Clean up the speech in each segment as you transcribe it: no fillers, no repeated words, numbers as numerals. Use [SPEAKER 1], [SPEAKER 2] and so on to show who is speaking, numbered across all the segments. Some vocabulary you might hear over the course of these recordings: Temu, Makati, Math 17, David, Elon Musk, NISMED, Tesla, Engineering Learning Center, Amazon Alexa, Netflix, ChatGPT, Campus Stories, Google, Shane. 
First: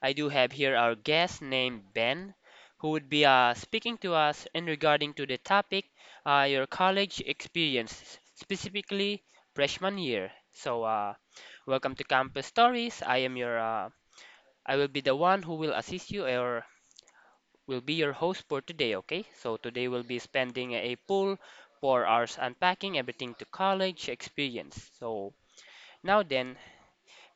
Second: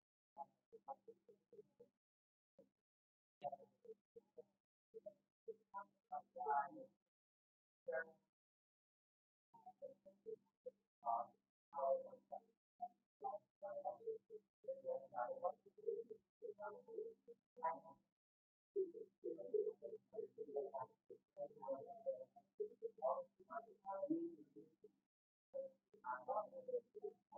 [SPEAKER 1] I do have here our guest named Ben, who would be speaking to us in regarding to the topic, your college experiences, specifically freshman year. Welcome to Campus Stories. I will be the one who will assist you or will be your host for today. Okay, so today we'll be spending a full 4 hours unpacking everything to college experience. So. Now then,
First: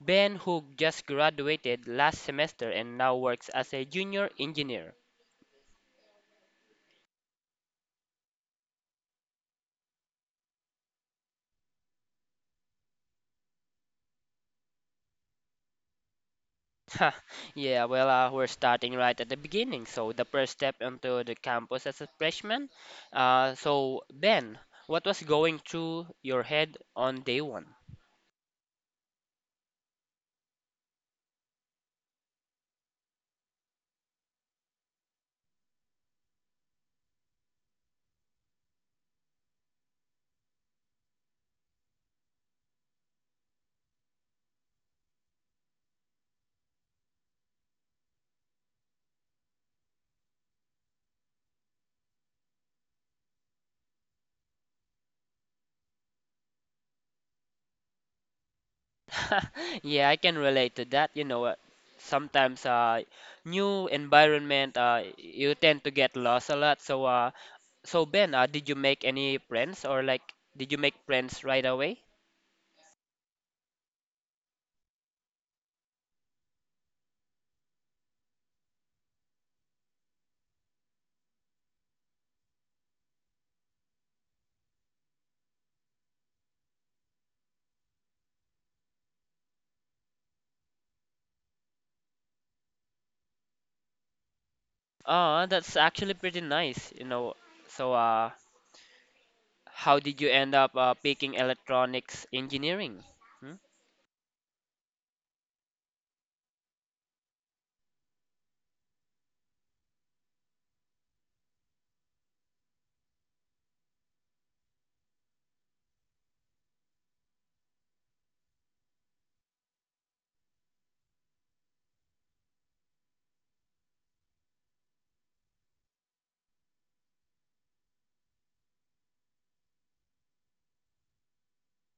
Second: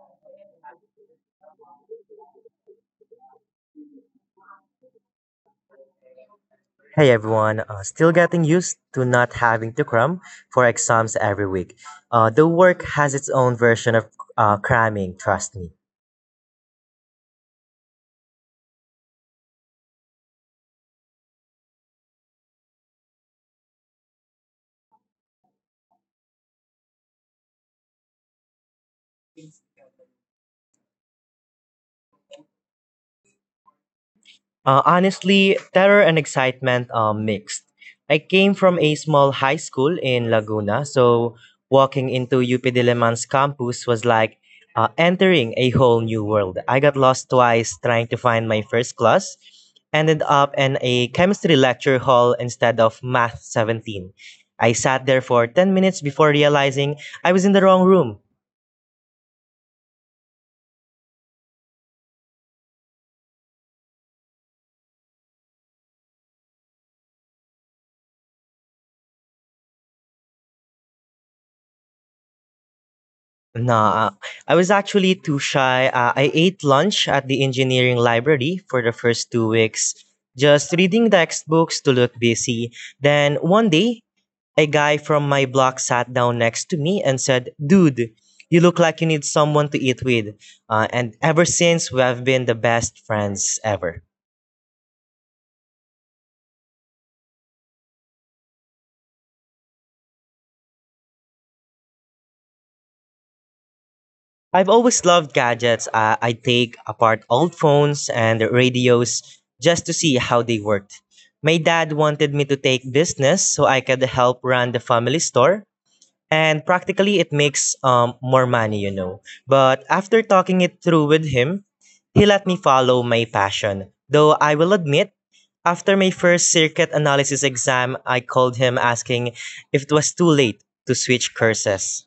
[SPEAKER 1] Ben, who just graduated last semester and now works as a junior engineer.
[SPEAKER 2] Hey everyone, still getting used to not having to cram for exams every week. The work has its own version of cramming, trust me.
[SPEAKER 1] Huh, yeah, well, we're starting right at the beginning. So, the first step onto the campus as a freshman. So, Ben, what was going through your head on day one?
[SPEAKER 2] Honestly, terror and excitement mixed. I came from a small high school in Laguna, so walking into UP Diliman's campus was like entering a whole new world. I got lost twice trying to find my first class, ended up in a chemistry lecture hall instead of Math 17. I sat there for 10 minutes before realizing I was in the wrong room.
[SPEAKER 1] Yeah, I can relate to that. You know, sometimes new environment, you tend to get lost a lot. So Ben, did you make any friends or like, did you make friends right away?
[SPEAKER 2] Nah, I was actually too shy. I ate lunch at the engineering library for the first 2 weeks, just reading textbooks to look busy. Then one day, a guy from my block sat down next to me and said, "Dude, you look like you need someone to eat with." And ever since, we have been the best friends ever.
[SPEAKER 1] That's actually pretty nice, you know. So, how did you end up picking electronics engineering? Hmm?
[SPEAKER 2] I've always loved gadgets. I take apart old phones and radios just to see how they worked. My dad wanted me to take business so I could help run the family store. And practically, it makes more money, you know. But after talking it through with him, he let me follow my passion. Though I will admit, after my first circuit analysis exam, I called him asking if it was too late to switch courses.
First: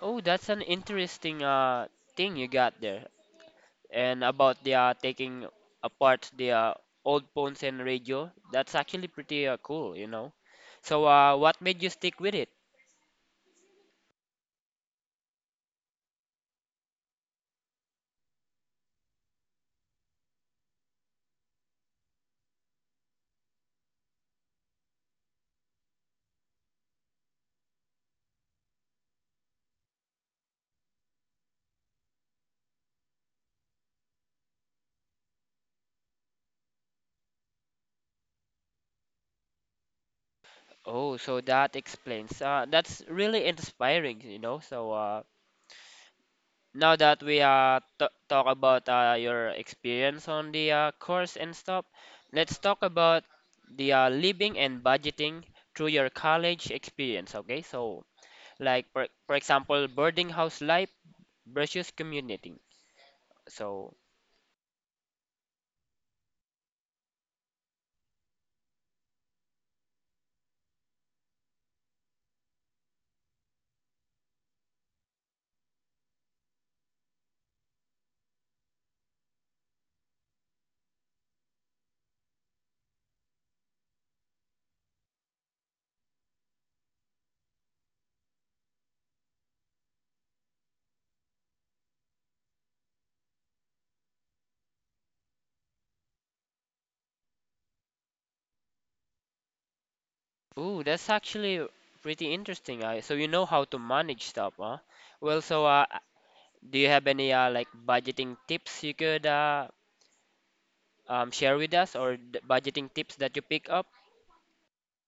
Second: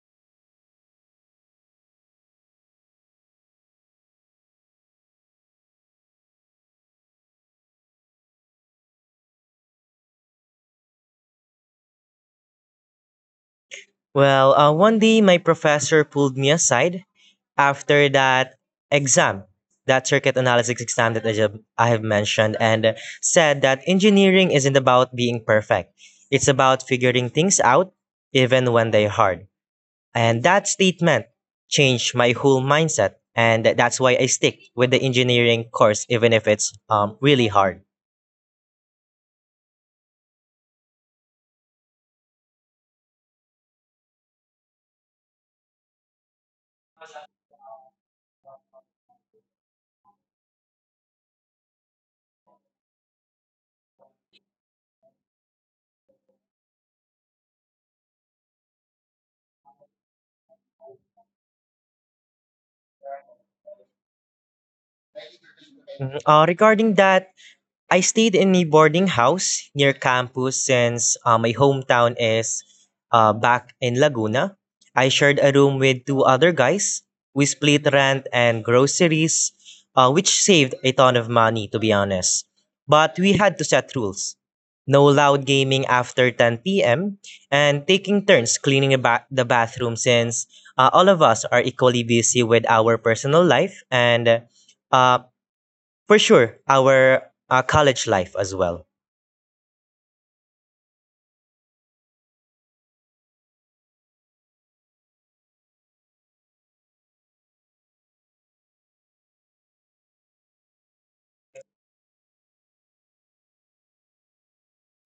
[SPEAKER 1] Oh, that's an interesting thing you got there. And about the taking apart the old phones and radio, that's actually pretty cool, you know. So, what made you stick with it?
[SPEAKER 2] Well, one day my professor pulled me aside after that exam, that circuit analysis exam that I have mentioned, and said that engineering isn't about being perfect. It's about figuring things out even when they're hard. And that statement changed my whole mindset. And that's why I stick with the engineering course, even if it's really hard.
[SPEAKER 1] Oh, so that explains. That's really inspiring, you know. So, now that we t talk about your experience on the course and stuff, let's talk about the living and budgeting through your college experience, okay? So, like for example, boarding house life versus commuting. So,
[SPEAKER 2] Mhm. Regarding that, I stayed in a boarding house near campus since my hometown is back in Laguna. I shared a room with two other guys. We split rent and groceries, which saved a ton of money, to be honest. But we had to set rules: no loud gaming after 10 p.m., and taking turns cleaning the bathroom since all of us are equally busy with our personal life and uh, for sure, our college life as well.
[SPEAKER 1] ooh, that's actually pretty interesting. So you know how to manage stuff, huh? Well, do you have any like budgeting tips you could share with us or d budgeting tips that you pick up?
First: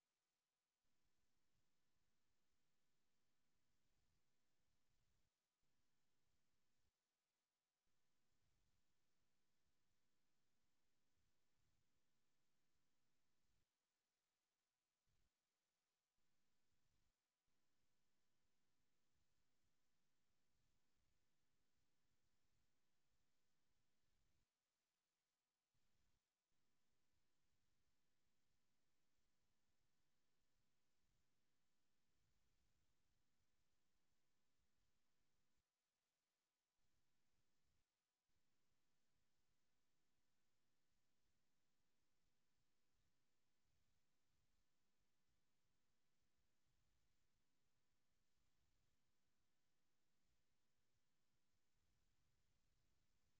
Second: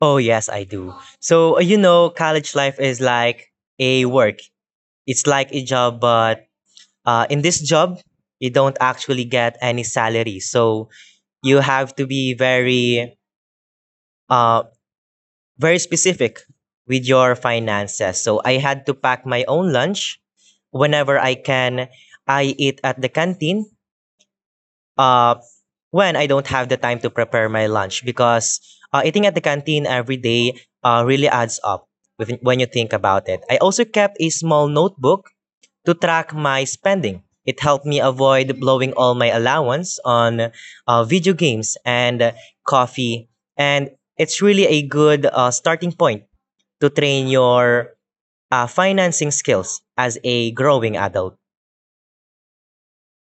[SPEAKER 2] Oh, yes, I do. So, you know, college life is like a work, it's like a job, but in this job, you don't actually get any salary. So, you have to be uh, very specific with your finances. So, I had to pack my own lunch whenever I can. I eat at the canteen. Uh, when I don't have the time to prepare my lunch because eating at the canteen every day really adds up when you think about it. I also kept a small notebook to track my spending. It helped me avoid blowing all my allowance on video games and coffee. And it's really a good starting point to train your financing skills as a growing adult.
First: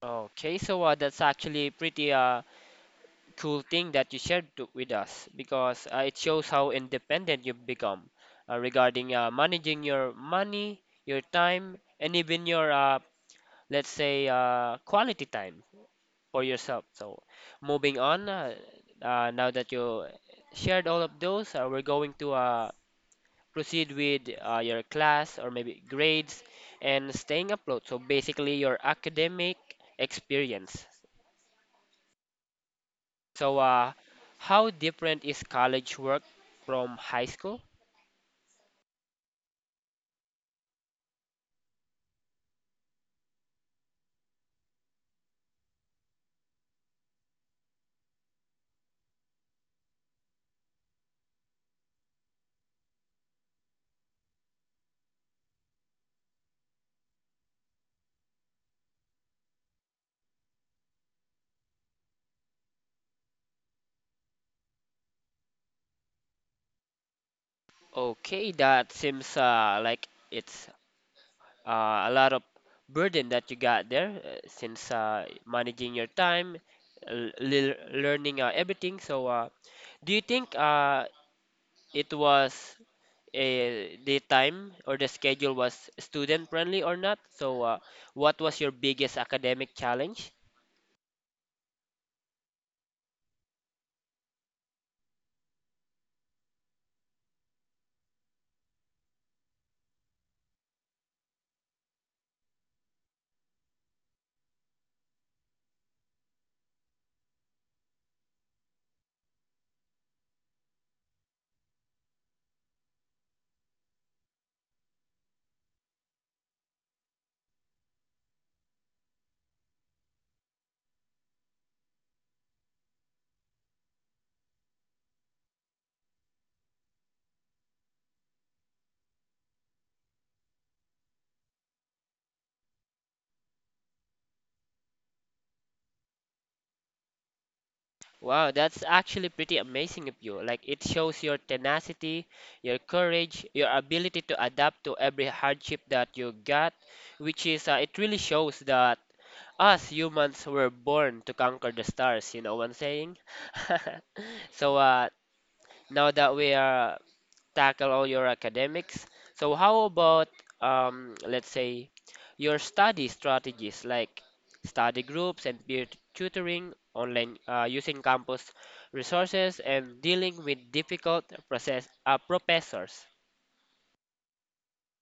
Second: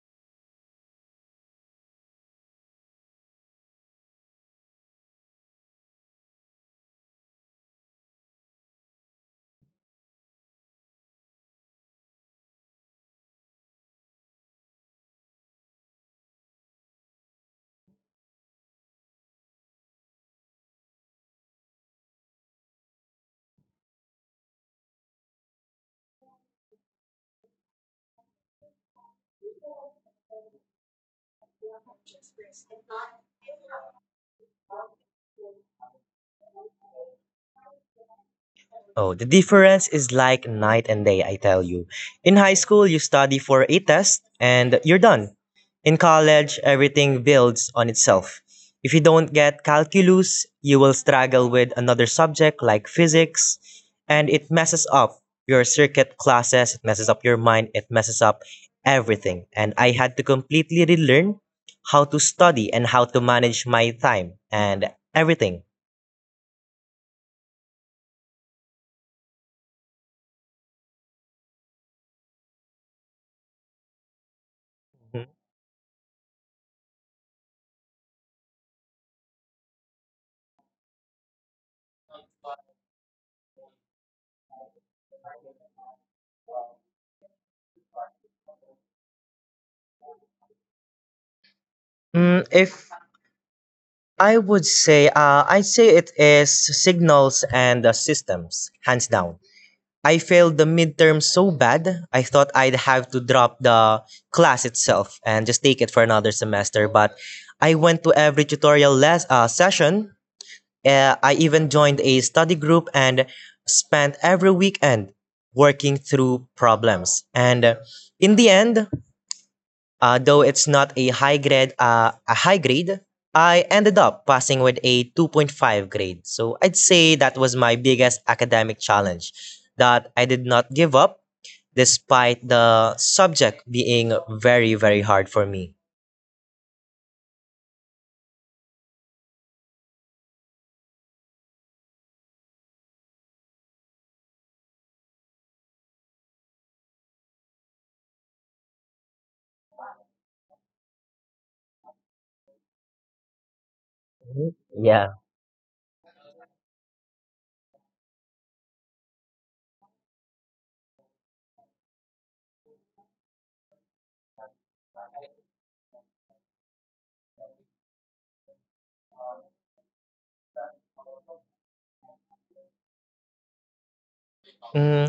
[SPEAKER 1] Okay, that's actually pretty cool thing that you shared to, with us because it shows how independent you've become regarding managing your money, your time, and even your let's say quality time for yourself. So moving on, now that you shared all of those, we're going to proceed with your class or maybe grades and staying afloat. So basically your academic experience. So, how different is college work from high school?
[SPEAKER 2] Oh, the difference is like night and day, I tell you. In high school, you study for a test and you're done. In college, everything builds on itself. If you don't get calculus, you will struggle with another subject like physics, and it messes up your circuit classes, it messes up your mind, it messes up everything. And I had to completely relearn how to study and how to manage my time and everything.
[SPEAKER 1] Okay, that seems like it's a lot of burden that you got there since
[SPEAKER 2] Mhm.
[SPEAKER 1] managing your time, learning everything. So, do you think it was the time or the schedule was student friendly or not? So, what was your biggest academic challenge?
[SPEAKER 2] If I would say, I'd say it is signals and systems, hands down. I failed the midterm so bad, I thought I'd have to drop the class itself and just take it for another semester. But I went to every tutorial session. I even joined a study group and spent every weekend working through problems. And in the end, though it's not a high grade, I ended up passing with a 2.5 grade. So I'd say that was my biggest academic challenge, that I did not give up despite the subject being very very hard for me.
[SPEAKER 1] Wow, that's actually pretty amazing of you. Like it shows your tenacity, your courage, your ability to adapt to every hardship that you got, which is it really shows that us humans were born to conquer the stars, you know what I'm saying?
[SPEAKER 2] Mhm.
[SPEAKER 1] So
[SPEAKER 2] Yeah.
[SPEAKER 1] uh, now that we are tackle all your academics. So how about let's say your study strategies like study groups and peer tutoring, online using campus resources and dealing with difficult professors.
[SPEAKER 2] Mm,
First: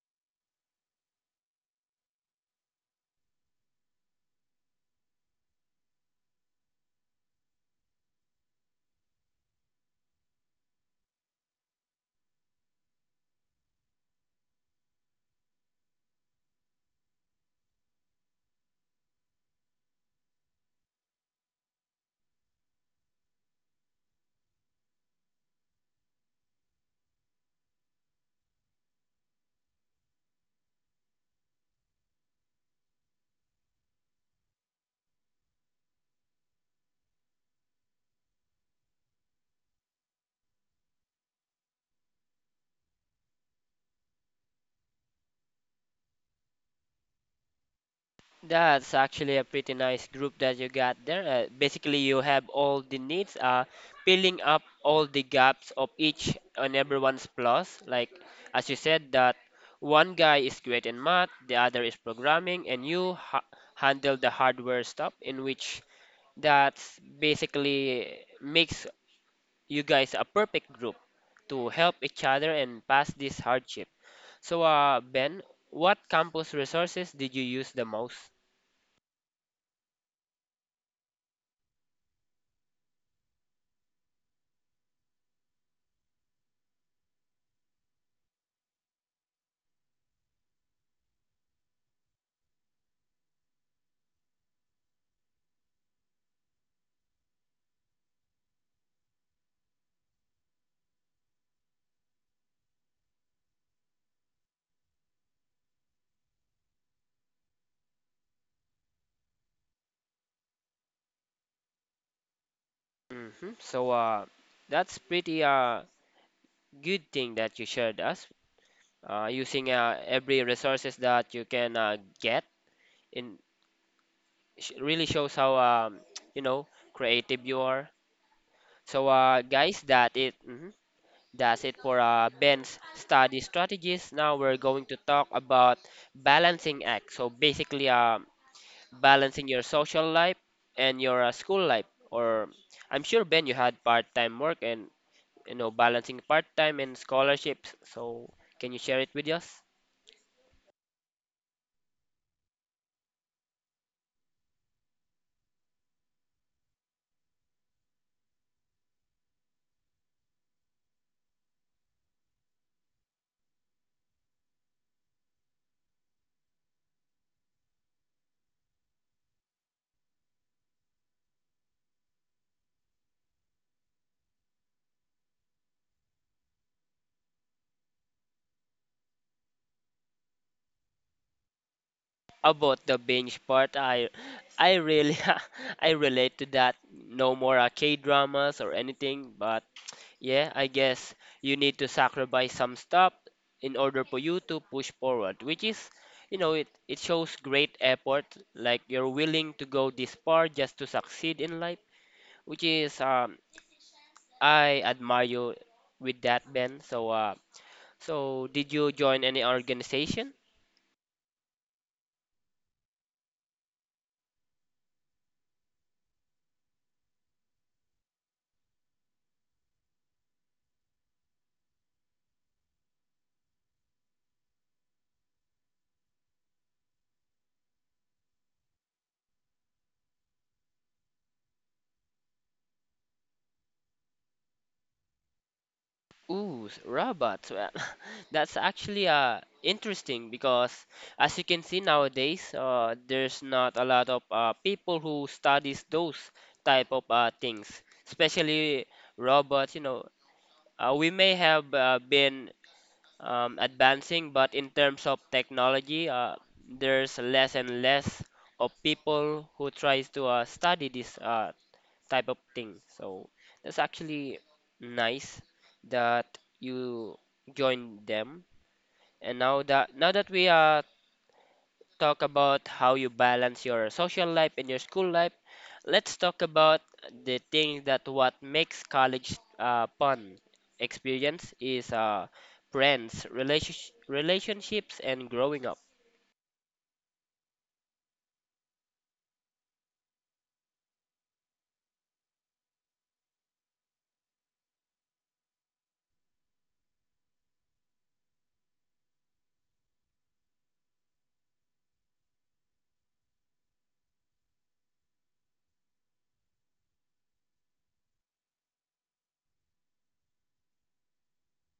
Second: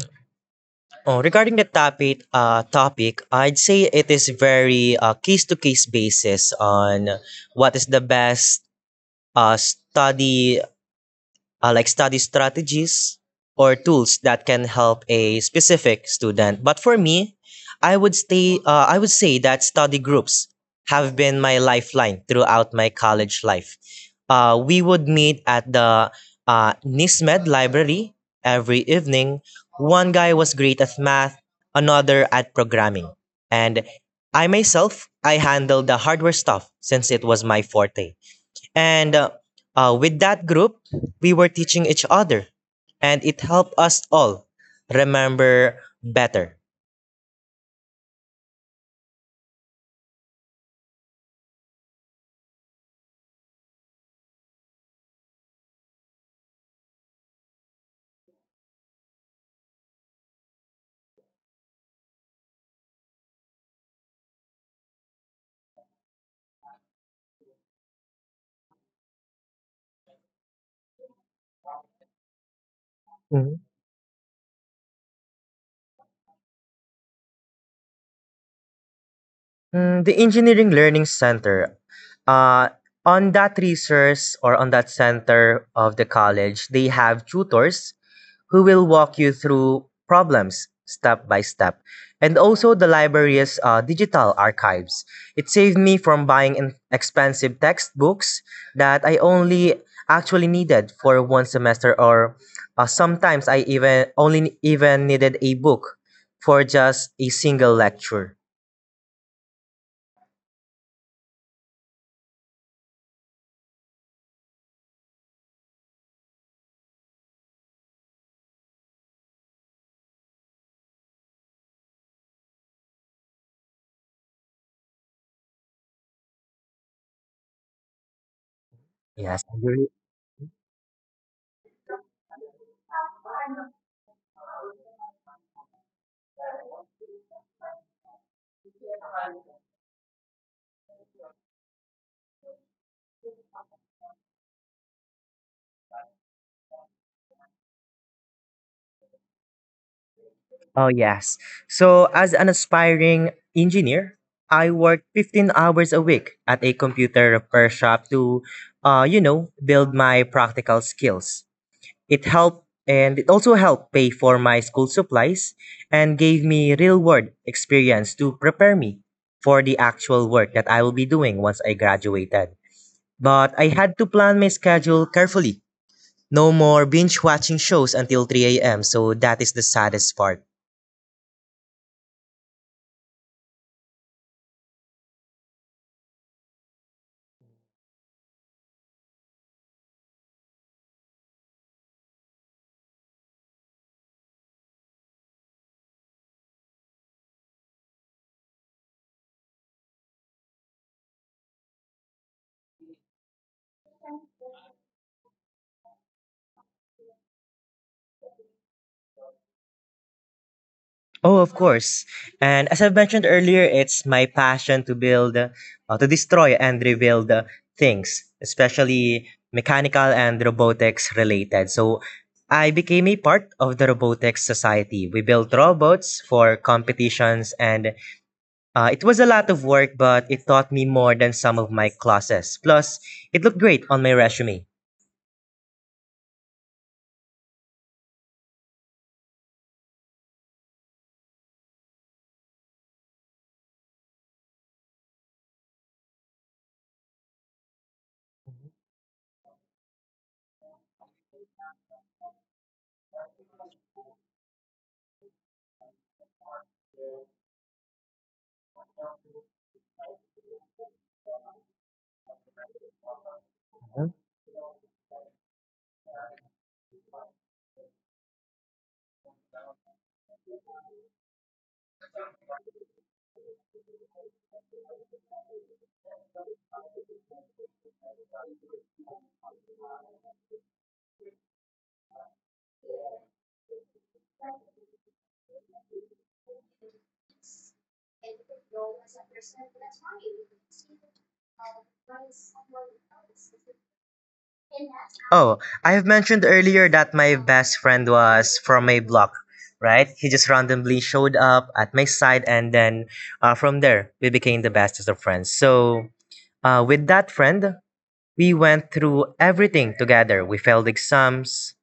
[SPEAKER 2] oh, Regarding the topic, I'd say it is very case-to-case basis on what is the best uh, study study strategies or tools that can help a specific student. But for me, I would stay. I would say that study groups have been my lifeline throughout my college life. We would meet at the NISMED library every evening. One guy was great at math, another at programming, and I myself I handled the hardware stuff since it was my forte. And with that group, we were teaching each other, and it helped us all remember better.
[SPEAKER 1] That's actually a pretty nice group that you got there. Basically, you have all the needs, filling up all the gaps of each and everyone's plus. Like, as you said, that one guy is great in math, the other is programming, and you ha handle the hardware stuff, in which that's basically makes you guys a perfect group to help each other and pass this
[SPEAKER 2] Mhm.
[SPEAKER 1] hardship. So, Ben, what campus resources did you use the most?
[SPEAKER 2] The Engineering Learning Center, uh, on that resource or on that center of the college, they have tutors who will walk you through problems step by step. And also the library's digital archives. It saved me from buying expensive textbooks that I only actually needed for one semester or sometimes I even only even needed a book for just a single lecture.
[SPEAKER 1] Hmm. So, that's pretty good thing that you shared us using every resources that you can get in sh really shows how you know creative you are. So,
[SPEAKER 2] Yes, I
[SPEAKER 1] guys,
[SPEAKER 2] agree.
[SPEAKER 1] that it mhm, that's it for Ben's study strategies. Now we're going to talk about balancing act. So basically, balancing your social life and your school life. Or I'm sure Ben, you had part-time work and you know, balancing part-time and scholarships. So, can you share it with us?
[SPEAKER 2] Oh, yes. So, as an aspiring engineer, I worked 15 hours a week at a computer repair shop to, you know, build my practical skills. It helped and it also helped pay for my school supplies and gave me real world experience to prepare me for the actual work that I will be doing once I graduated. But I had to plan my schedule carefully. No more binge watching shows until 3 a.m. So that is the saddest part.
[SPEAKER 1] About the binge part, I really I relate to that. No more K-dramas or anything, but yeah, I guess you need to sacrifice some stuff in order for you to push forward, which is, you know, it shows great effort, like you're willing to go this far just to succeed in life, which is I admire you with that, Ben. So, so, did you join any organization?
[SPEAKER 2] Oh, of course. And as I've mentioned earlier, it's my passion to build, to destroy and rebuild things, especially mechanical and robotics related. So I became a part of the robotics society. We built robots for competitions, and it was a lot of work, but it taught me more than some of my classes. Plus, it looked great on my resume.
[SPEAKER 1] Ooh, robots. Well, that's actually interesting because as you can see nowadays, there's not a lot of people who studies those type of things, especially robots. You know, we may have been advancing, but in terms of technology, there's less and less of people who tries to study this type of thing. So that's actually nice that you joined them. And now that we talk about how you balance your social life and your school life, let's talk about the thing that what makes college fun experience is friends, relationships and growing up.
[SPEAKER 2] Oh, I have mentioned earlier that my best friend was from my block, right? He just randomly showed up at my side, and then from there, we became the bestest of friends. So, with that friend, we went through everything together. We failed exams,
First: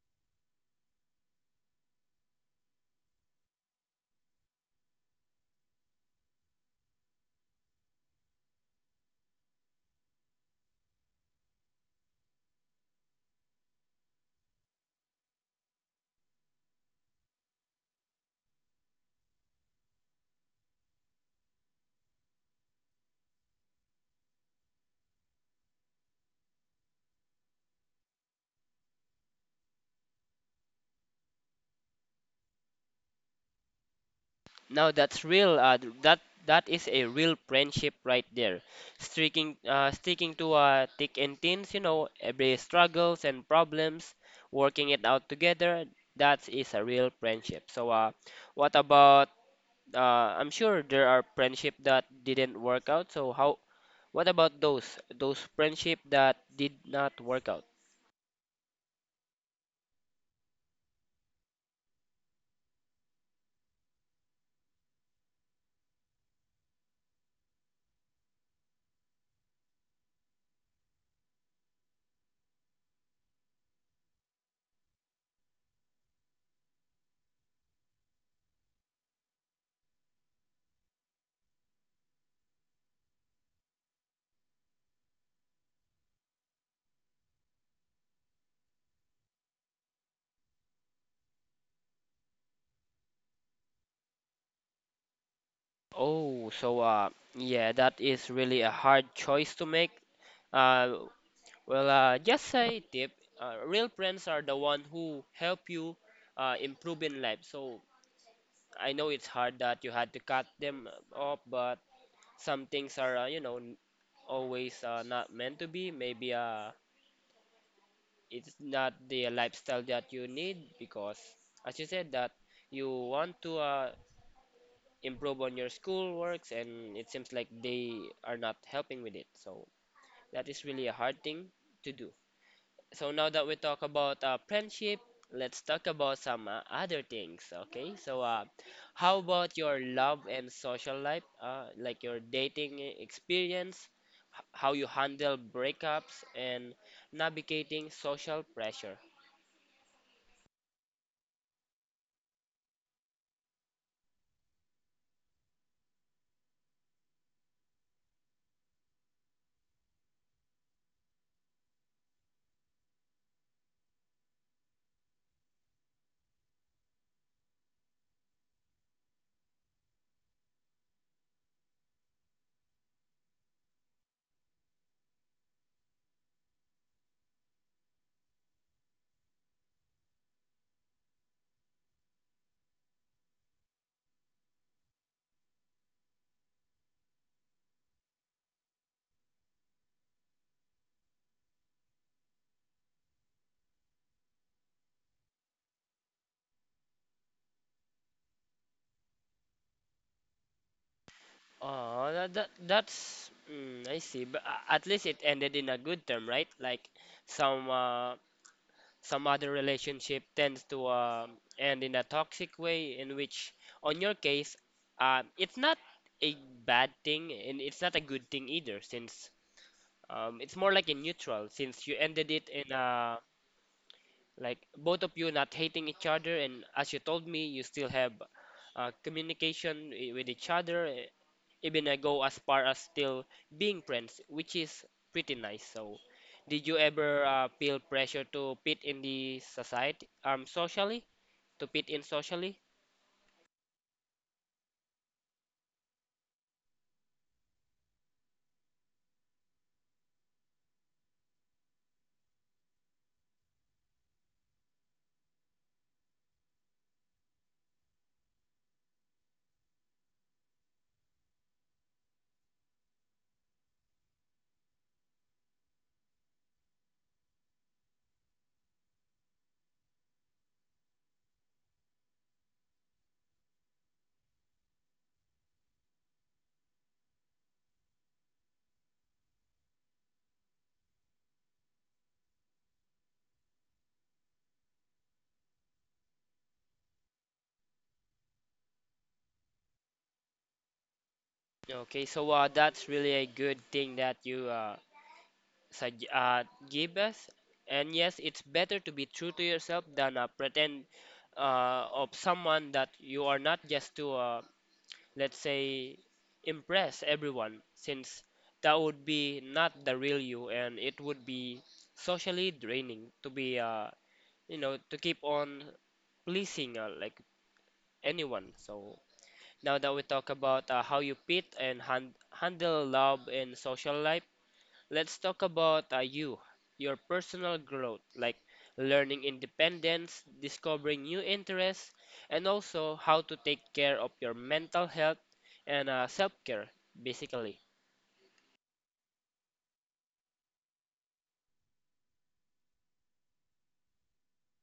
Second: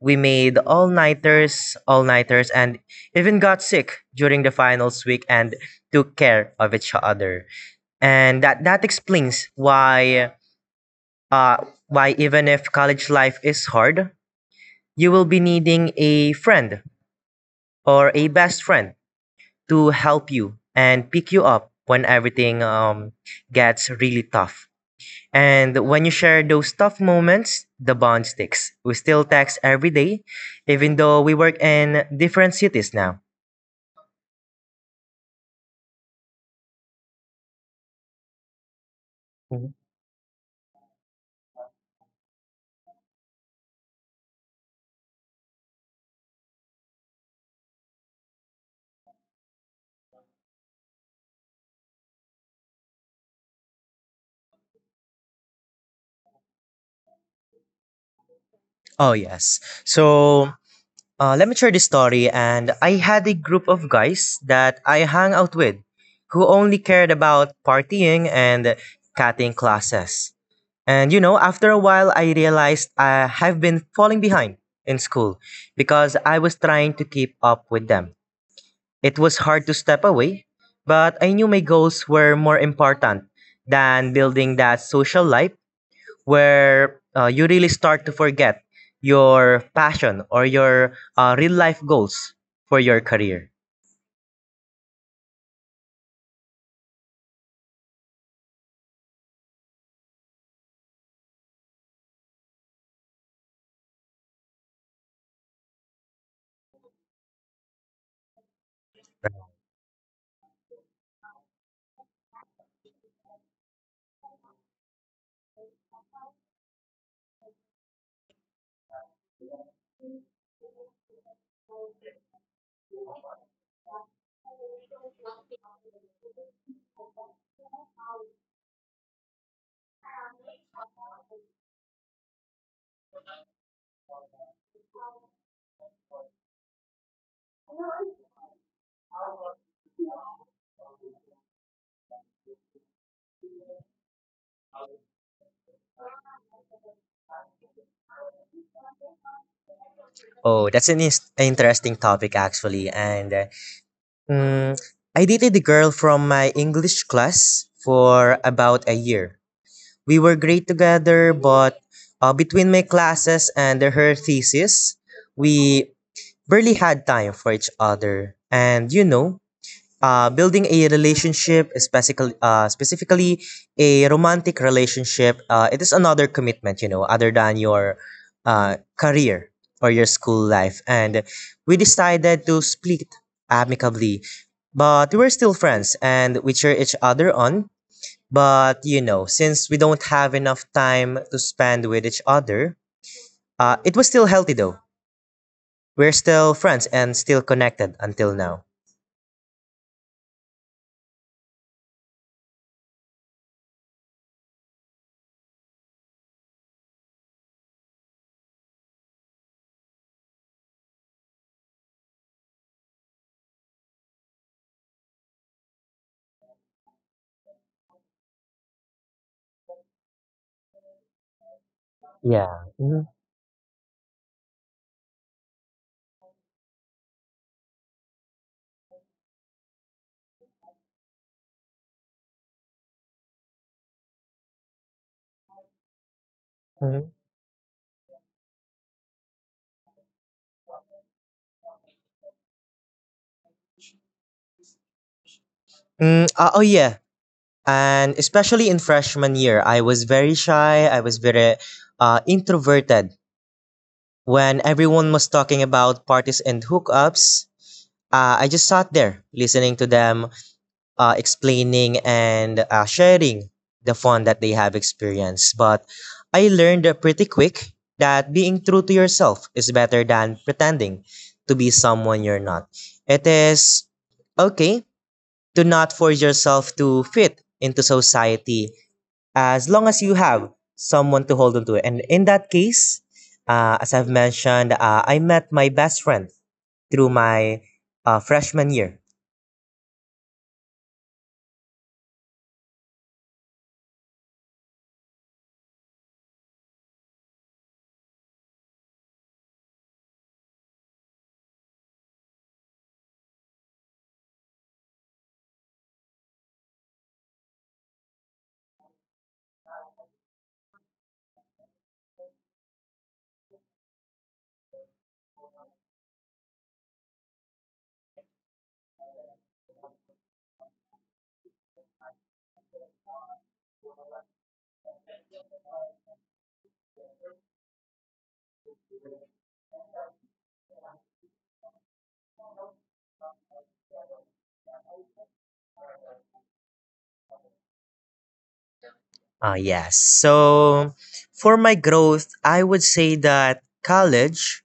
[SPEAKER 2] we made all nighters, and even got sick during the finals week and took care of each other. And that explains why. Uh, why even if college life is hard, you will be needing a friend or a best friend to help you and pick you up when everything gets really tough. And when you share those tough moments, the bond sticks. We still text every day, even though we work in different cities now.
[SPEAKER 1] No, that's real. That that is a real friendship right there. Sticking
[SPEAKER 2] Mhm.
[SPEAKER 1] uh, sticking to thick and thins, you know, every struggles and problems, working it out together. That is a real friendship. So, what about? I'm sure there are friendship that didn't work out. So how? What about those friendship that did not work out?
[SPEAKER 2] Oh, yes. Let me share this story. And I had a group of guys that I hung out with who only cared about partying and cutting classes. And you know, after a while, I realized I have been falling behind in school because I was trying to keep up with them. It was hard to step away, but I knew my goals were more important than building that social life where you really start to forget your passion or your real life goals for your career.
[SPEAKER 1] Oh, so, yeah, that is really a hard choice to make. Uh, Well, just a tip. Real friends are the one who help you improve in life. So I know it's hard that you had to cut them off, but some things are, you know, always not meant to be. Maybe it's not the lifestyle that you need because, as you said, that you want to improve on your school works, and it seems like they are not helping with it. So that is really a hard thing to do. So now that we talk about friendship, let's talk about some other things, okay? So, how about your love and social life, like your dating experience, how you handle breakups and navigating social pressure?
[SPEAKER 2] Oh, that's an interesting topic actually, and Mm, I dated a girl from my English class for about a year. We were great together, but between my classes and her thesis, we barely had time for each other. And you know, building a relationship, specifically a romantic relationship, it is another commitment, you know, other than your career or your school life. And we decided to split amicably, but we were still friends and we cheer each other on. But, you know, since we don't have enough time to spend with each other, it was still healthy though. We're still friends and still connected until now.
[SPEAKER 1] Oh, that's I see, but at least it ended in a good term, right? Like some some other relationship tends to end in a toxic way, in which, on your case, it's not a bad thing and it's not a good thing either, since it's more like a neutral, since you ended it
[SPEAKER 2] Yeah.
[SPEAKER 1] in
[SPEAKER 2] Mhm,
[SPEAKER 1] a like both of you not hating each other, and as you told me, you still have communication with each other, eh, even I go as far as still being friends, which is pretty nice. So, did you
[SPEAKER 2] mhm.
[SPEAKER 1] ever feel pressure to fit in the society, socially, to fit in socially?
[SPEAKER 2] Oh yeah. And especially in freshman year, I was very shy. I was very introverted. When everyone was talking about parties and hookups, I just sat there listening to them, explaining and sharing the fun that they have experienced. But I learned pretty quick that being true to yourself is better than pretending to be someone you're not. It is okay, do not force yourself to fit into society as long as you have someone to hold on to. And in that case, as I've mentioned, I met my best friend through my freshman year.
[SPEAKER 1] Okay, that's really a good thing that you sug- uh, give us. And yes, it's better to be true to yourself than pretend of someone that you are not just to let's say, impress everyone, since that would be not the real you and it would be socially draining to be, you know, to keep on pleasing like anyone. So now that we talk about how you pit and handle love and social life, let's talk about you, your personal growth, like learning independence, discovering new interests, and also how to take care of your mental health and self-care, basically.
[SPEAKER 2] Yes. So for my growth, I would say that college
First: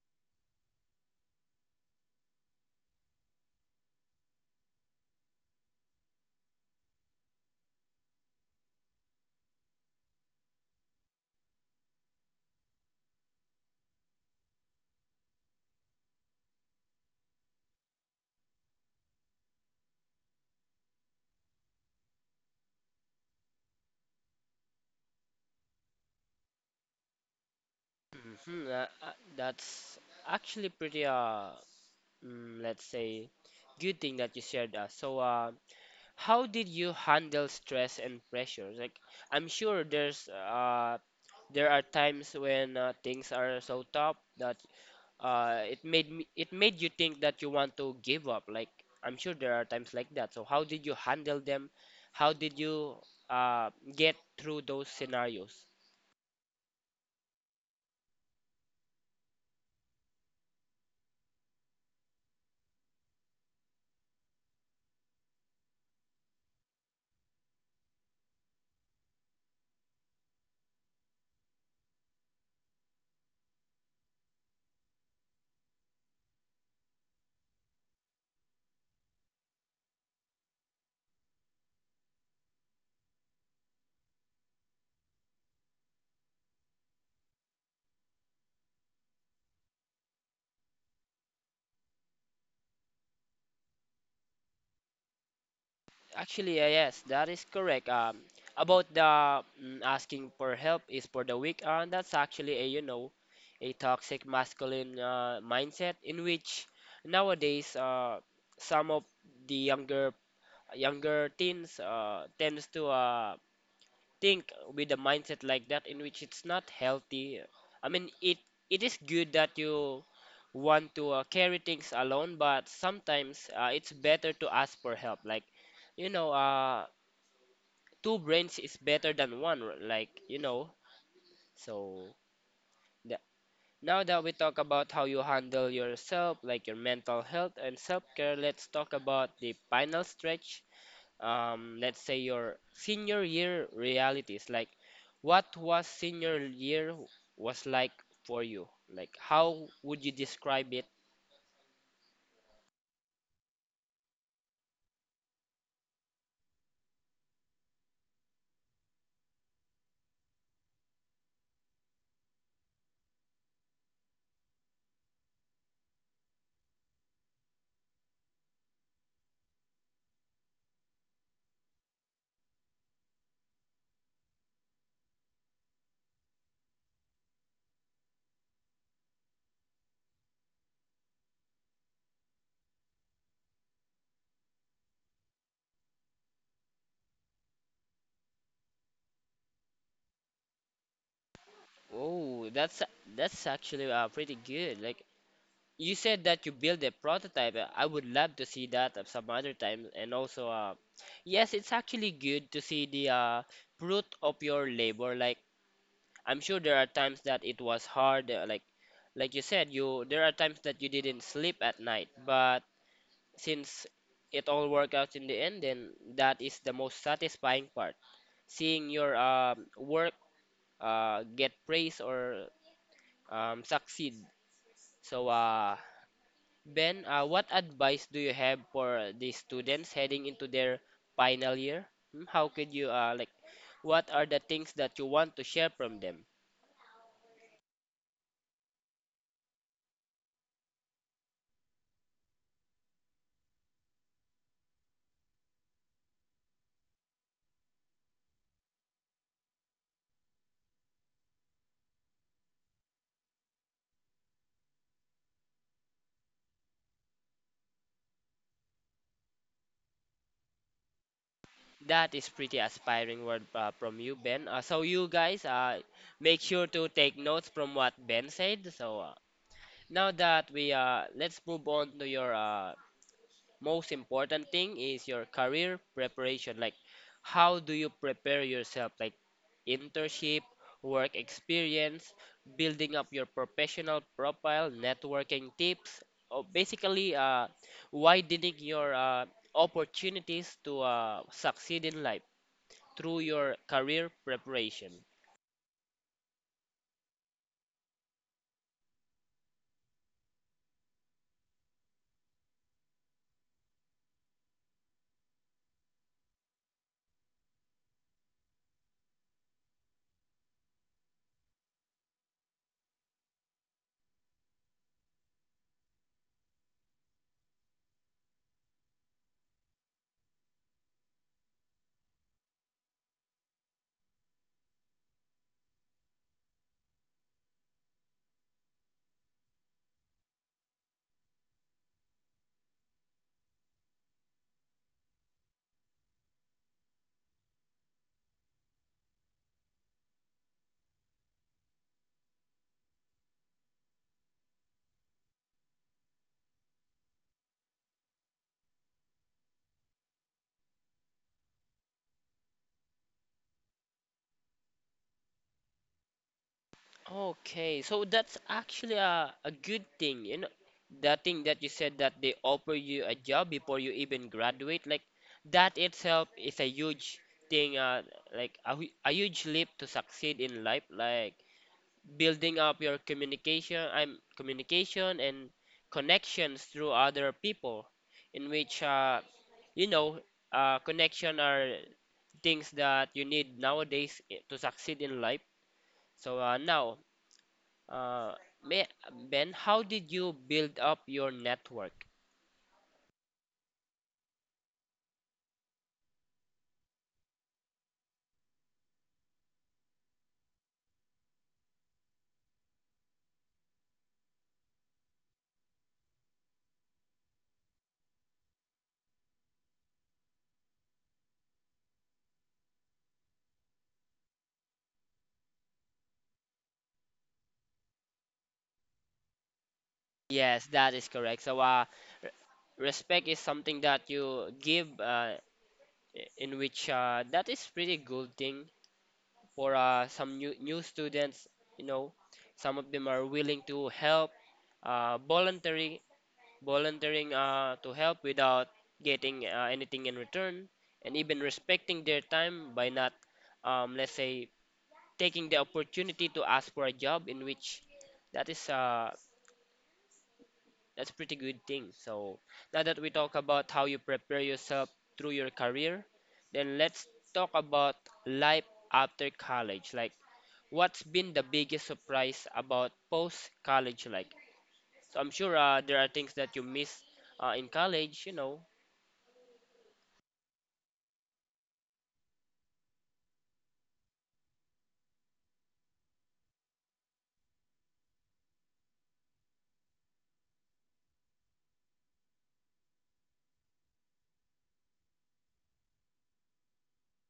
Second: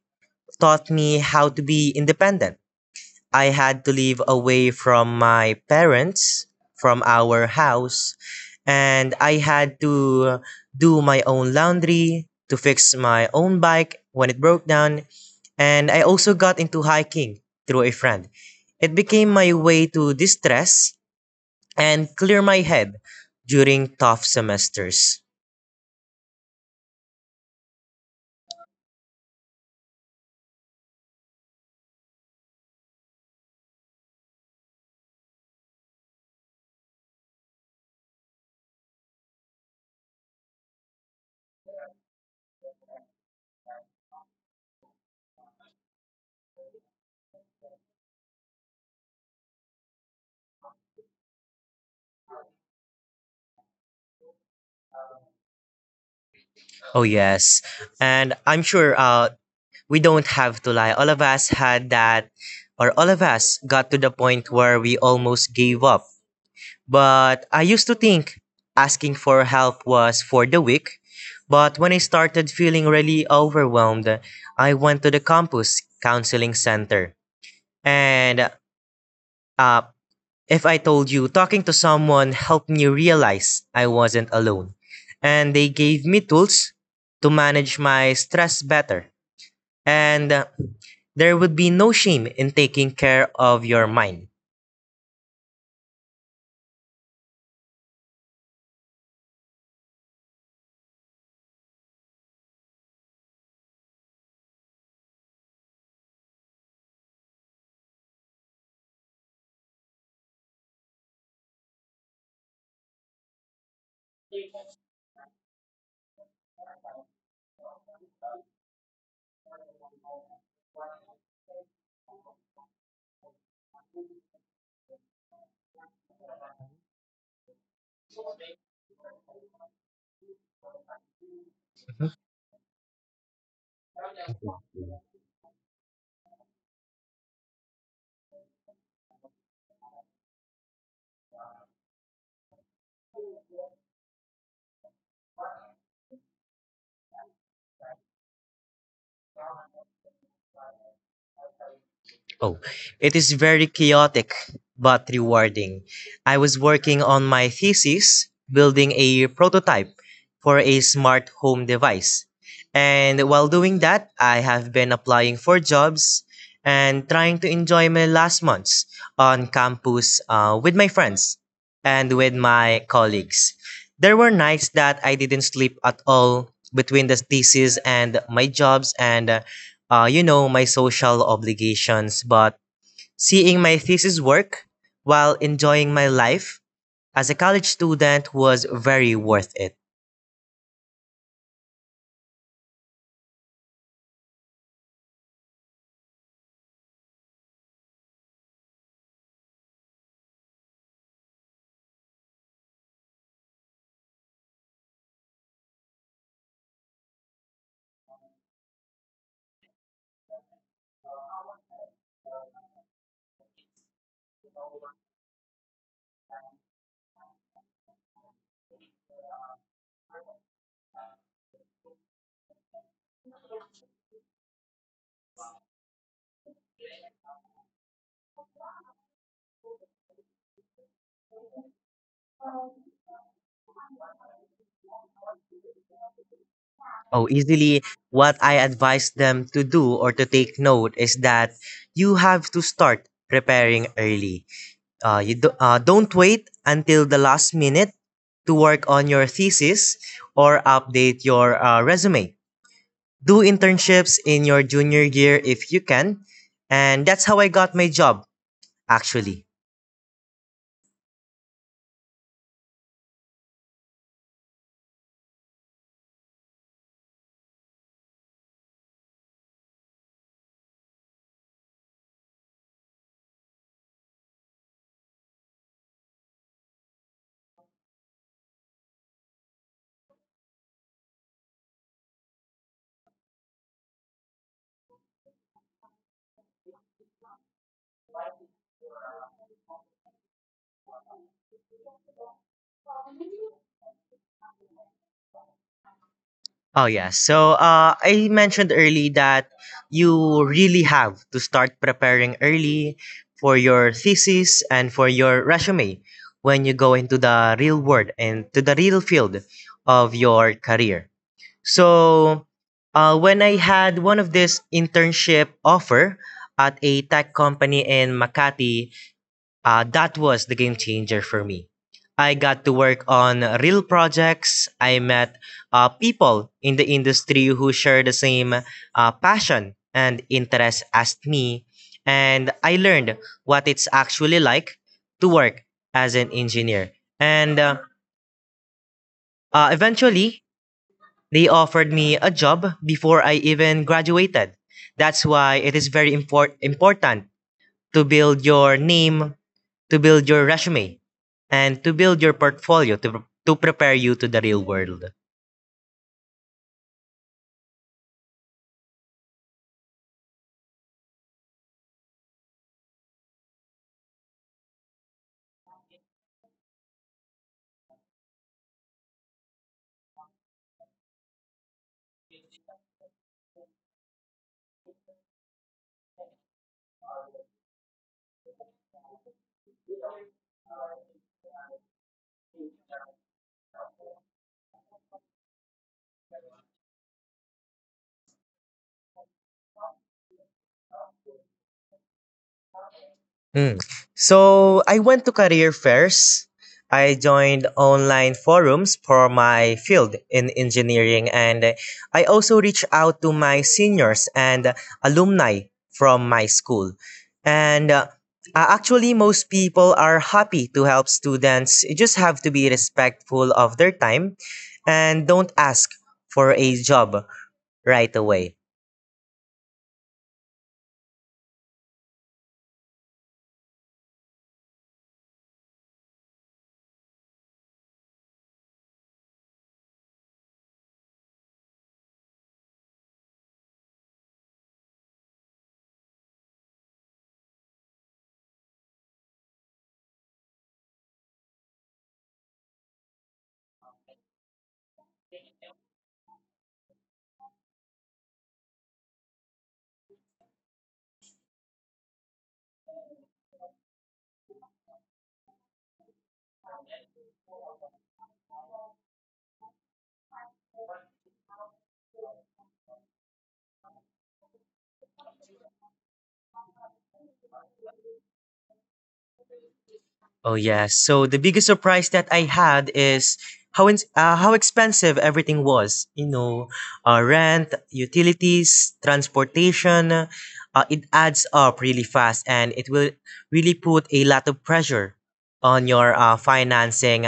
[SPEAKER 2] taught me how to be independent. I had to live away from my parents, from our house, and I had to do my own laundry, to fix my own bike when it broke down, and I also got into hiking through a friend. It became my way to distress and clear my head during tough semesters.
[SPEAKER 1] Hmm. That's actually pretty, let's say, good thing that you shared us. So, how did you handle stress and pressure? Like, I'm sure there are times when things are so tough that it made you think that you want to give up, like I'm sure there are times like that, so how did you handle them? How did you uh get through those scenarios?
[SPEAKER 2] Oh yes, and I'm sure we don't have to lie. All of us had that, or all of us got to the point where we almost gave up. But I used to think asking for help was for the weak. But when I started feeling really overwhelmed, I went to the campus counseling center. And uh, if I told you, talking to someone helped me realize I wasn't alone. And they gave me tools to manage my stress better, and there would be no shame in taking care of your mind.
[SPEAKER 1] Actually, yes, that is correct. About the asking for help is for the weak, that's actually a, you know, a toxic masculine mindset, in which nowadays some of the younger teens tends to think with a mindset like that, in which it's not healthy. I mean, it is good that you want to carry things alone, but sometimes it's better to ask for help. Like, you know, two brains is better than one.
[SPEAKER 2] Mhm.
[SPEAKER 1] So that, Now that we talk about how you handle yourself, like your mental health and self care, let's talk about the final stretch. Let's say your senior year realities. Like, what was senior year was like for you? Like, how would you describe it?
[SPEAKER 2] Oh, it is very chaotic but rewarding. I was working on my thesis, building a prototype for a smart home device. And while doing that, I have been applying for jobs and trying to enjoy my last months on campus with my friends and with my colleagues. There were nights that I didn't sleep at all between the thesis and my jobs, and you know, my social obligations, but seeing my thesis work while enjoying my life as a college student was very worth it.
[SPEAKER 1] Oh, that's actually pretty good. Like, you said that you build a prototype. I would love to see that at some other time, and also yes, it's actually good to see the fruit of your labor. Like, I'm sure there are times that it was hard, like you said you there are times that you didn't sleep at night, but since it all worked out in the end, then that is the most satisfying part. Seeing your work get praise or succeed. So, uh, Ben, what advice do you have for the students heading into their final year? How could you, like, what are the things that you want to share from them?
[SPEAKER 2] Oh, easily, what I advise them to do or to take note is that you have to start preparing early. You don't wait until the last minute to work on your thesis or update your resume. Do internships in your junior year if you can. And that's how I got my job actually.
[SPEAKER 1] That is pretty aspiring word from you, Ben. So you guys, make sure to take notes from what Ben said. So, Now that we let's move on to your most important thing, is your career preparation. Like, how do you prepare yourself? Like, internship, work experience, building up your professional profile, networking tips. Oh, basically widening your opportunities to succeed in life through your career preparation.
[SPEAKER 2] Oh yeah. So I mentioned early that you really have to start preparing early for your thesis and for your resume when you go into the real world and to the real field of your career. So when I had one of this internship offer at a tech company in Makati, that was the game changer for me. I got to work on real projects. I met people in the industry who share the same passion and interest as me. And I learned what it's actually like to work as an engineer. And eventually, they offered me a job before I even graduated. That's why it is very important to build your name, to build your resume, and to build your portfolio to prepare you to the real world.
[SPEAKER 1] Okay, so that's actually a good thing, you know, the thing that you said that they offer you a job before you even graduate, like that itself is a huge thing, like a huge leap to succeed in life, like building up your communication, I'm communication and connections through other people, in which, you know, connection are things that you need nowadays to succeed in life. So Uh, may, Ben, how did you build up your network?
[SPEAKER 2] Mm. So I went to career fairs. I joined online forums for my field in engineering, and I also reached out to my seniors and alumni from my school. And Actually, most people are happy to help students. You just have to be respectful of their time and don't ask for a job right away.
[SPEAKER 1] Yes, that is correct. So, re- respect is something that you give, in which that is pretty good thing for some new students. You know, some of them are willing to help, voluntary volunteering to help without getting anything in return, and even respecting their time by not, let's say, taking the opportunity to ask for a job, in which that is that's pretty good thing. So, now that we talk about how you prepare yourself through your career, then let's talk about life after college. Like, what's been the biggest surprise about post college, like? So I'm sure there are things that you miss in college, you know.
[SPEAKER 2] Oh yeah. So the biggest surprise that I had is how expensive everything was. You know, rent, utilities, transportation. It adds up really fast, and it will really put a lot of pressure on your financing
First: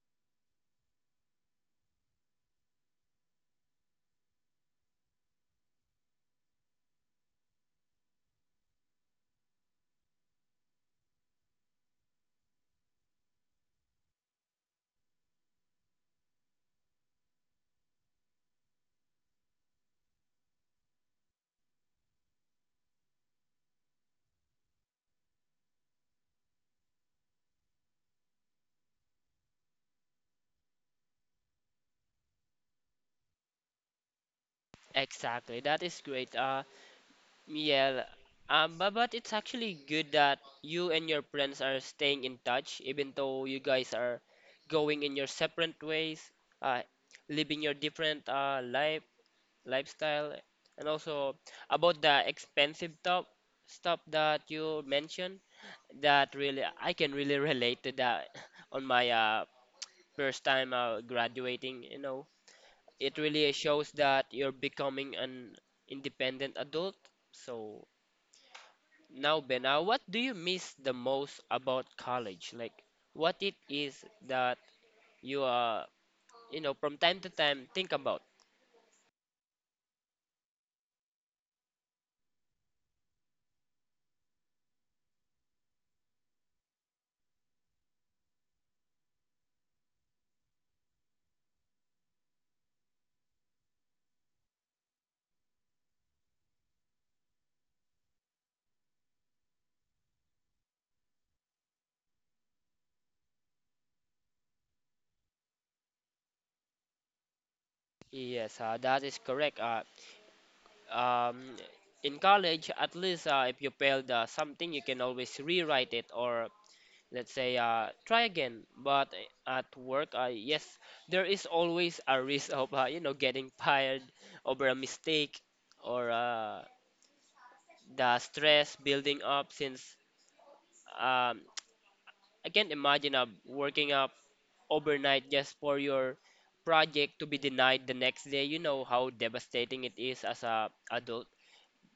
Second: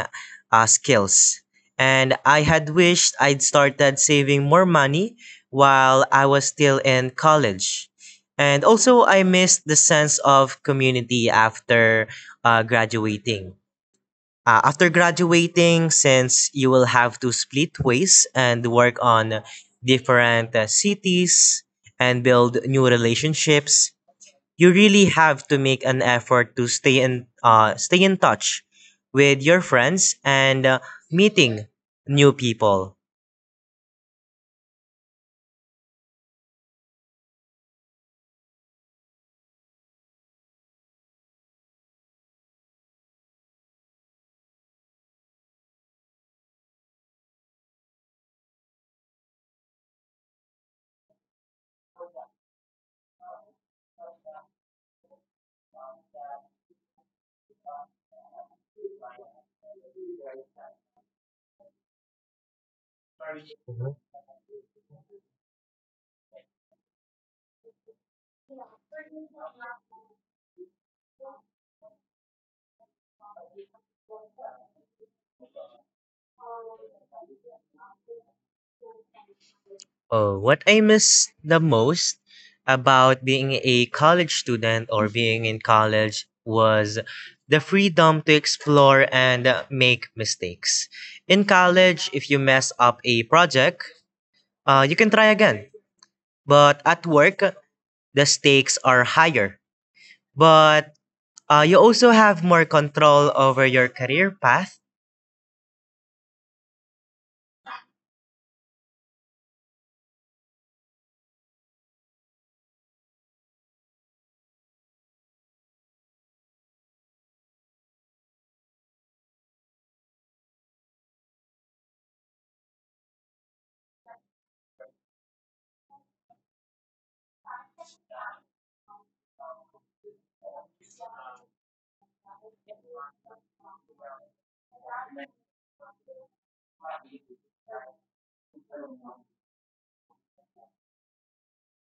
[SPEAKER 2] skills. And I had wished I'd started saving more money while I was still in college. And also, I missed the sense of community after graduating. After graduating, since you will have to split ways and work on different cities and build new relationships, you really have to make an effort to stay in touch with your friends and meeting new people.
[SPEAKER 1] Exactly. That is great. Uh, yeah, but it's actually good that you and your friends are staying in touch, even though you guys are going in your separate ways, uh, living your different uh, lifestyle, and also about the expensive top stuff that you mentioned. That really, I can really relate to that on my first time graduating. You know, it really shows that you're becoming an independent adult. So now, Bena, what do you miss the most about college? Like, what it is that you from time to time think about?
[SPEAKER 2] Oh, what I miss the most about being a college student or being in college was the freedom to explore and make mistakes. In college, if you mess up a project, you can try again. But at work, the stakes are higher. But you also have more control over your career path.
[SPEAKER 1] Yes, that is correct. Um, in college, at least if you failed something, you can always rewrite it, or let's say try again. But at work, yes, there is always a risk of you know, getting fired over a mistake or the stress building up, since um, I can't imagine working up overnight just for your project to be denied the next day. You know how devastating it is as a adult.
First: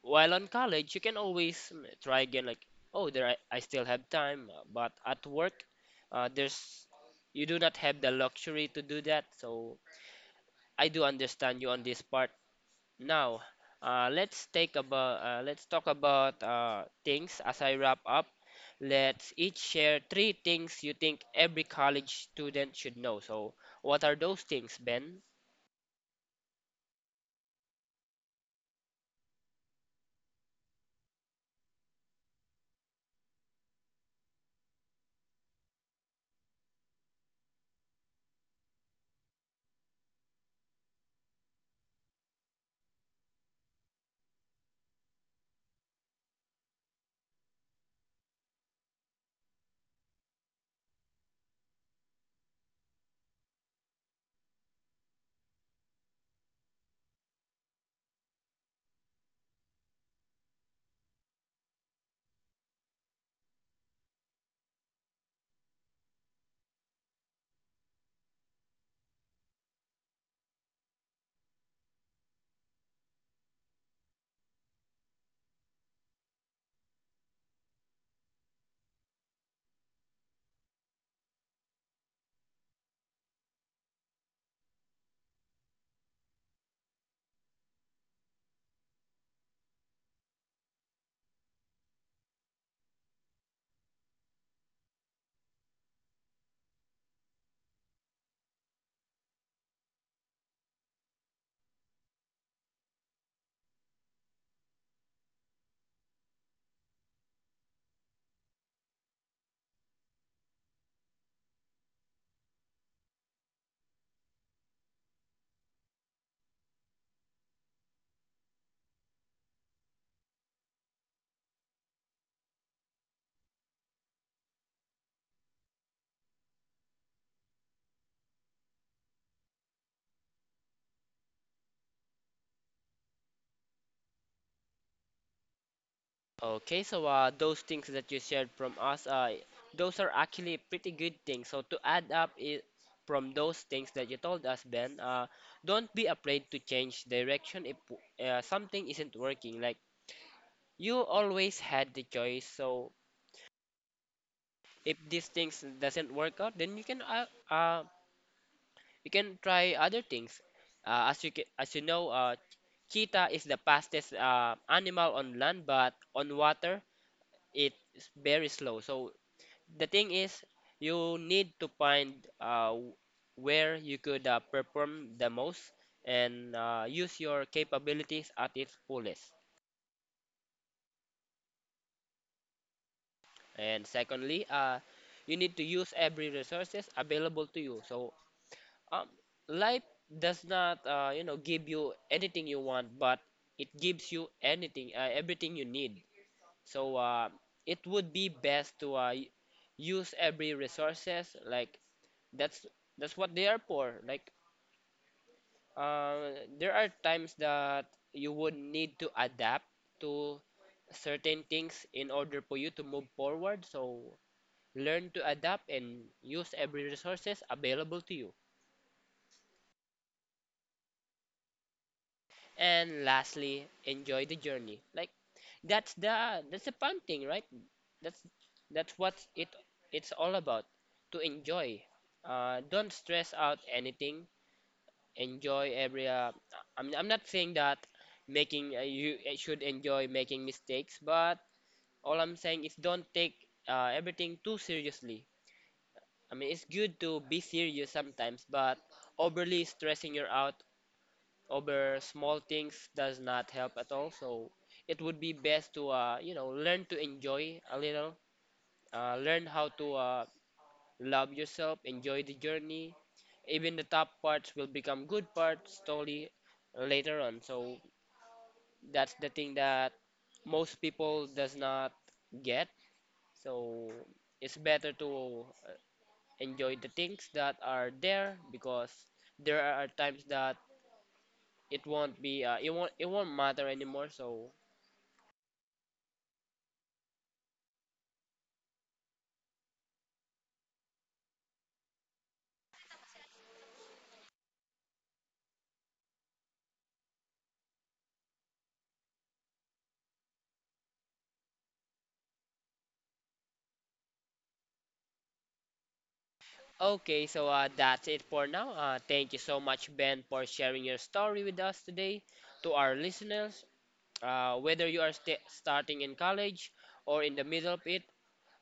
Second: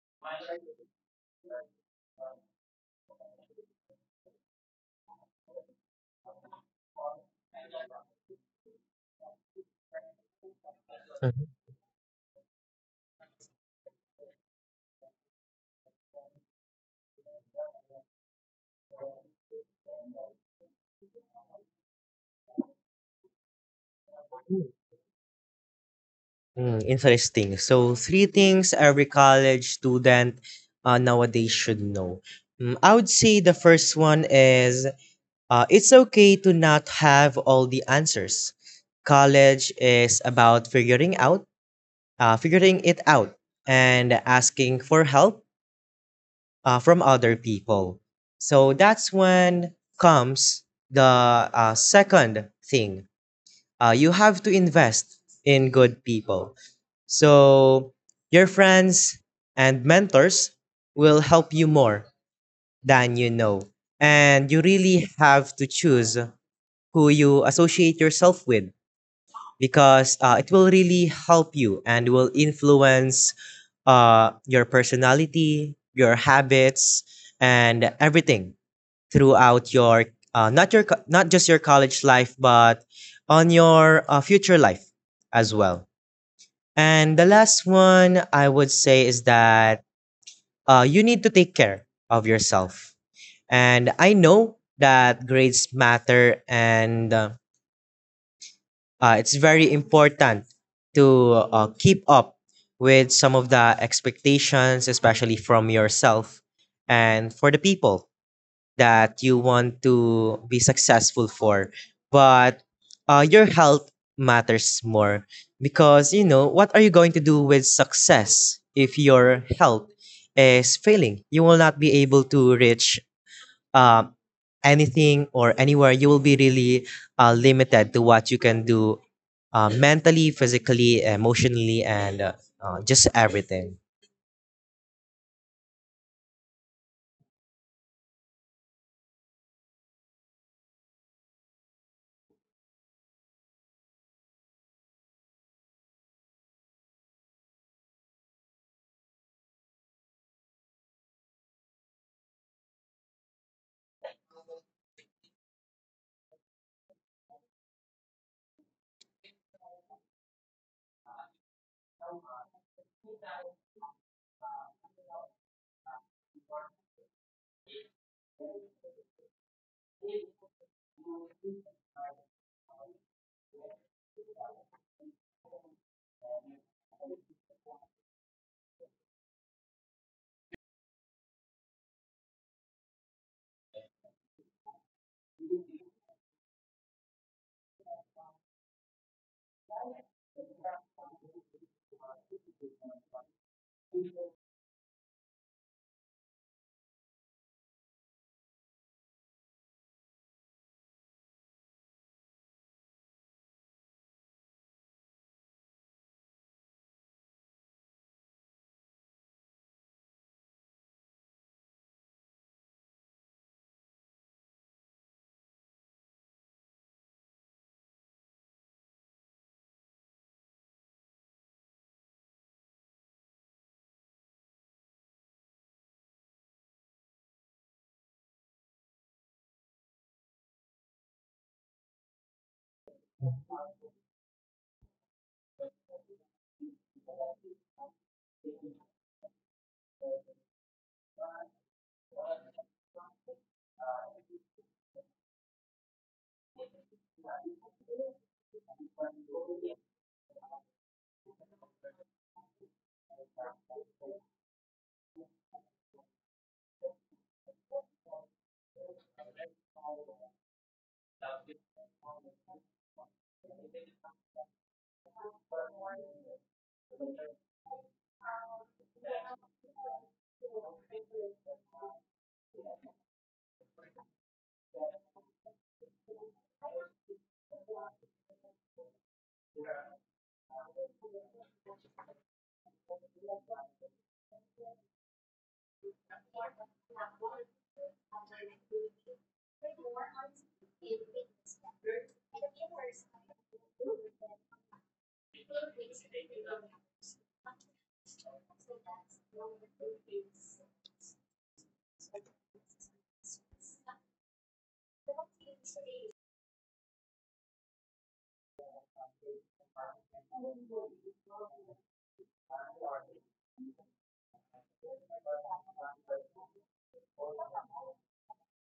[SPEAKER 1] While on college, you can always try again, like, oh, there I still have time. But at work, there's you do not have the luxury to do that. So I do understand you on this part. Now, let's talk about things as I wrap up. Let's each share three things you think every college student should know. So, what are those things, Ben?
[SPEAKER 2] Hmm. Interesting. So, three things every college student nowadays should know. Mm, I would say the first one is it's okay to not have all the answers. College is about figuring it out, and asking for help from other people. So that's when comes the second thing, you have to invest in good people. So your friends and mentors will help you more than you know. And you really have to choose who you associate yourself with because it will really help you and will influence your personality, your habits, and everything throughout your not just your college life but on your future life as well. And the last one, I would say, is that you need to take care of yourself. And I know that grades matter, and it's very important to keep up with some of the expectations, especially from yourself and for the people that you want to be successful for. But your health matters more, because you know what are you going to do with success if your health is failing? You will not be able to reach uh, anything or anywhere. You will be really limited to what you can do, mentally, physically, emotionally, and just everything.
[SPEAKER 1] Okay, so those things that you shared from us, those are actually pretty good things. So, to add up I from those things that you told us, Ben, don't be afraid to change direction if something isn't working. Like, you always had the choice. So, if these things doesn't work out, then you can uh, we can try other things. As you ca as you know, cheetah is the fastest animal on land, but on water it's very slow. So the thing is, you need to find where you could perform the most and use your capabilities at its fullest. And secondly, you need to use every resources available to you. Um, Life does not, give you anything you want, but it gives you everything you need. So it would be best to use every resources. Like, that's that's what they are for. Like, there are times that you would need to adapt to certain things in order for you to move forward. So learn to adapt and use every resources available to you. And lastly, enjoy the journey. Like, that's the fun thing, right? That's that's what it's all about. To enjoy. Don't stress out anything. Enjoy every. I'm not saying that making you should enjoy making mistakes, but all I'm saying is don't take everything too seriously. I mean, it's good to be serious sometimes, but overly stressing you out over small things does not help at all. So it would be best to you know, learn to enjoy a little, learn how to love yourself, enjoy the journey. Even the tough parts will become good parts slowly later on. So that's the thing that most people does not get. So it's better to enjoy the things that are there, because there are times that it won't it won't matter anymore. So okay, so that's it for now. Thank you so much, Ben, for sharing your story with us today. To our listeners, whether you are st starting in college or in the middle of it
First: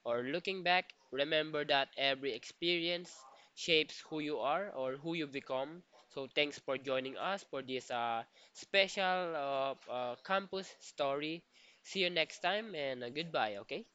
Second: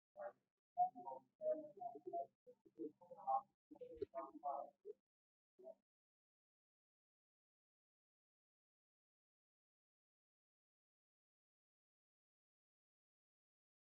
[SPEAKER 1] or looking back, remember that every experience shapes who you are or who you become. So thanks for joining us for this special campus story. See you next time and goodbye, okay?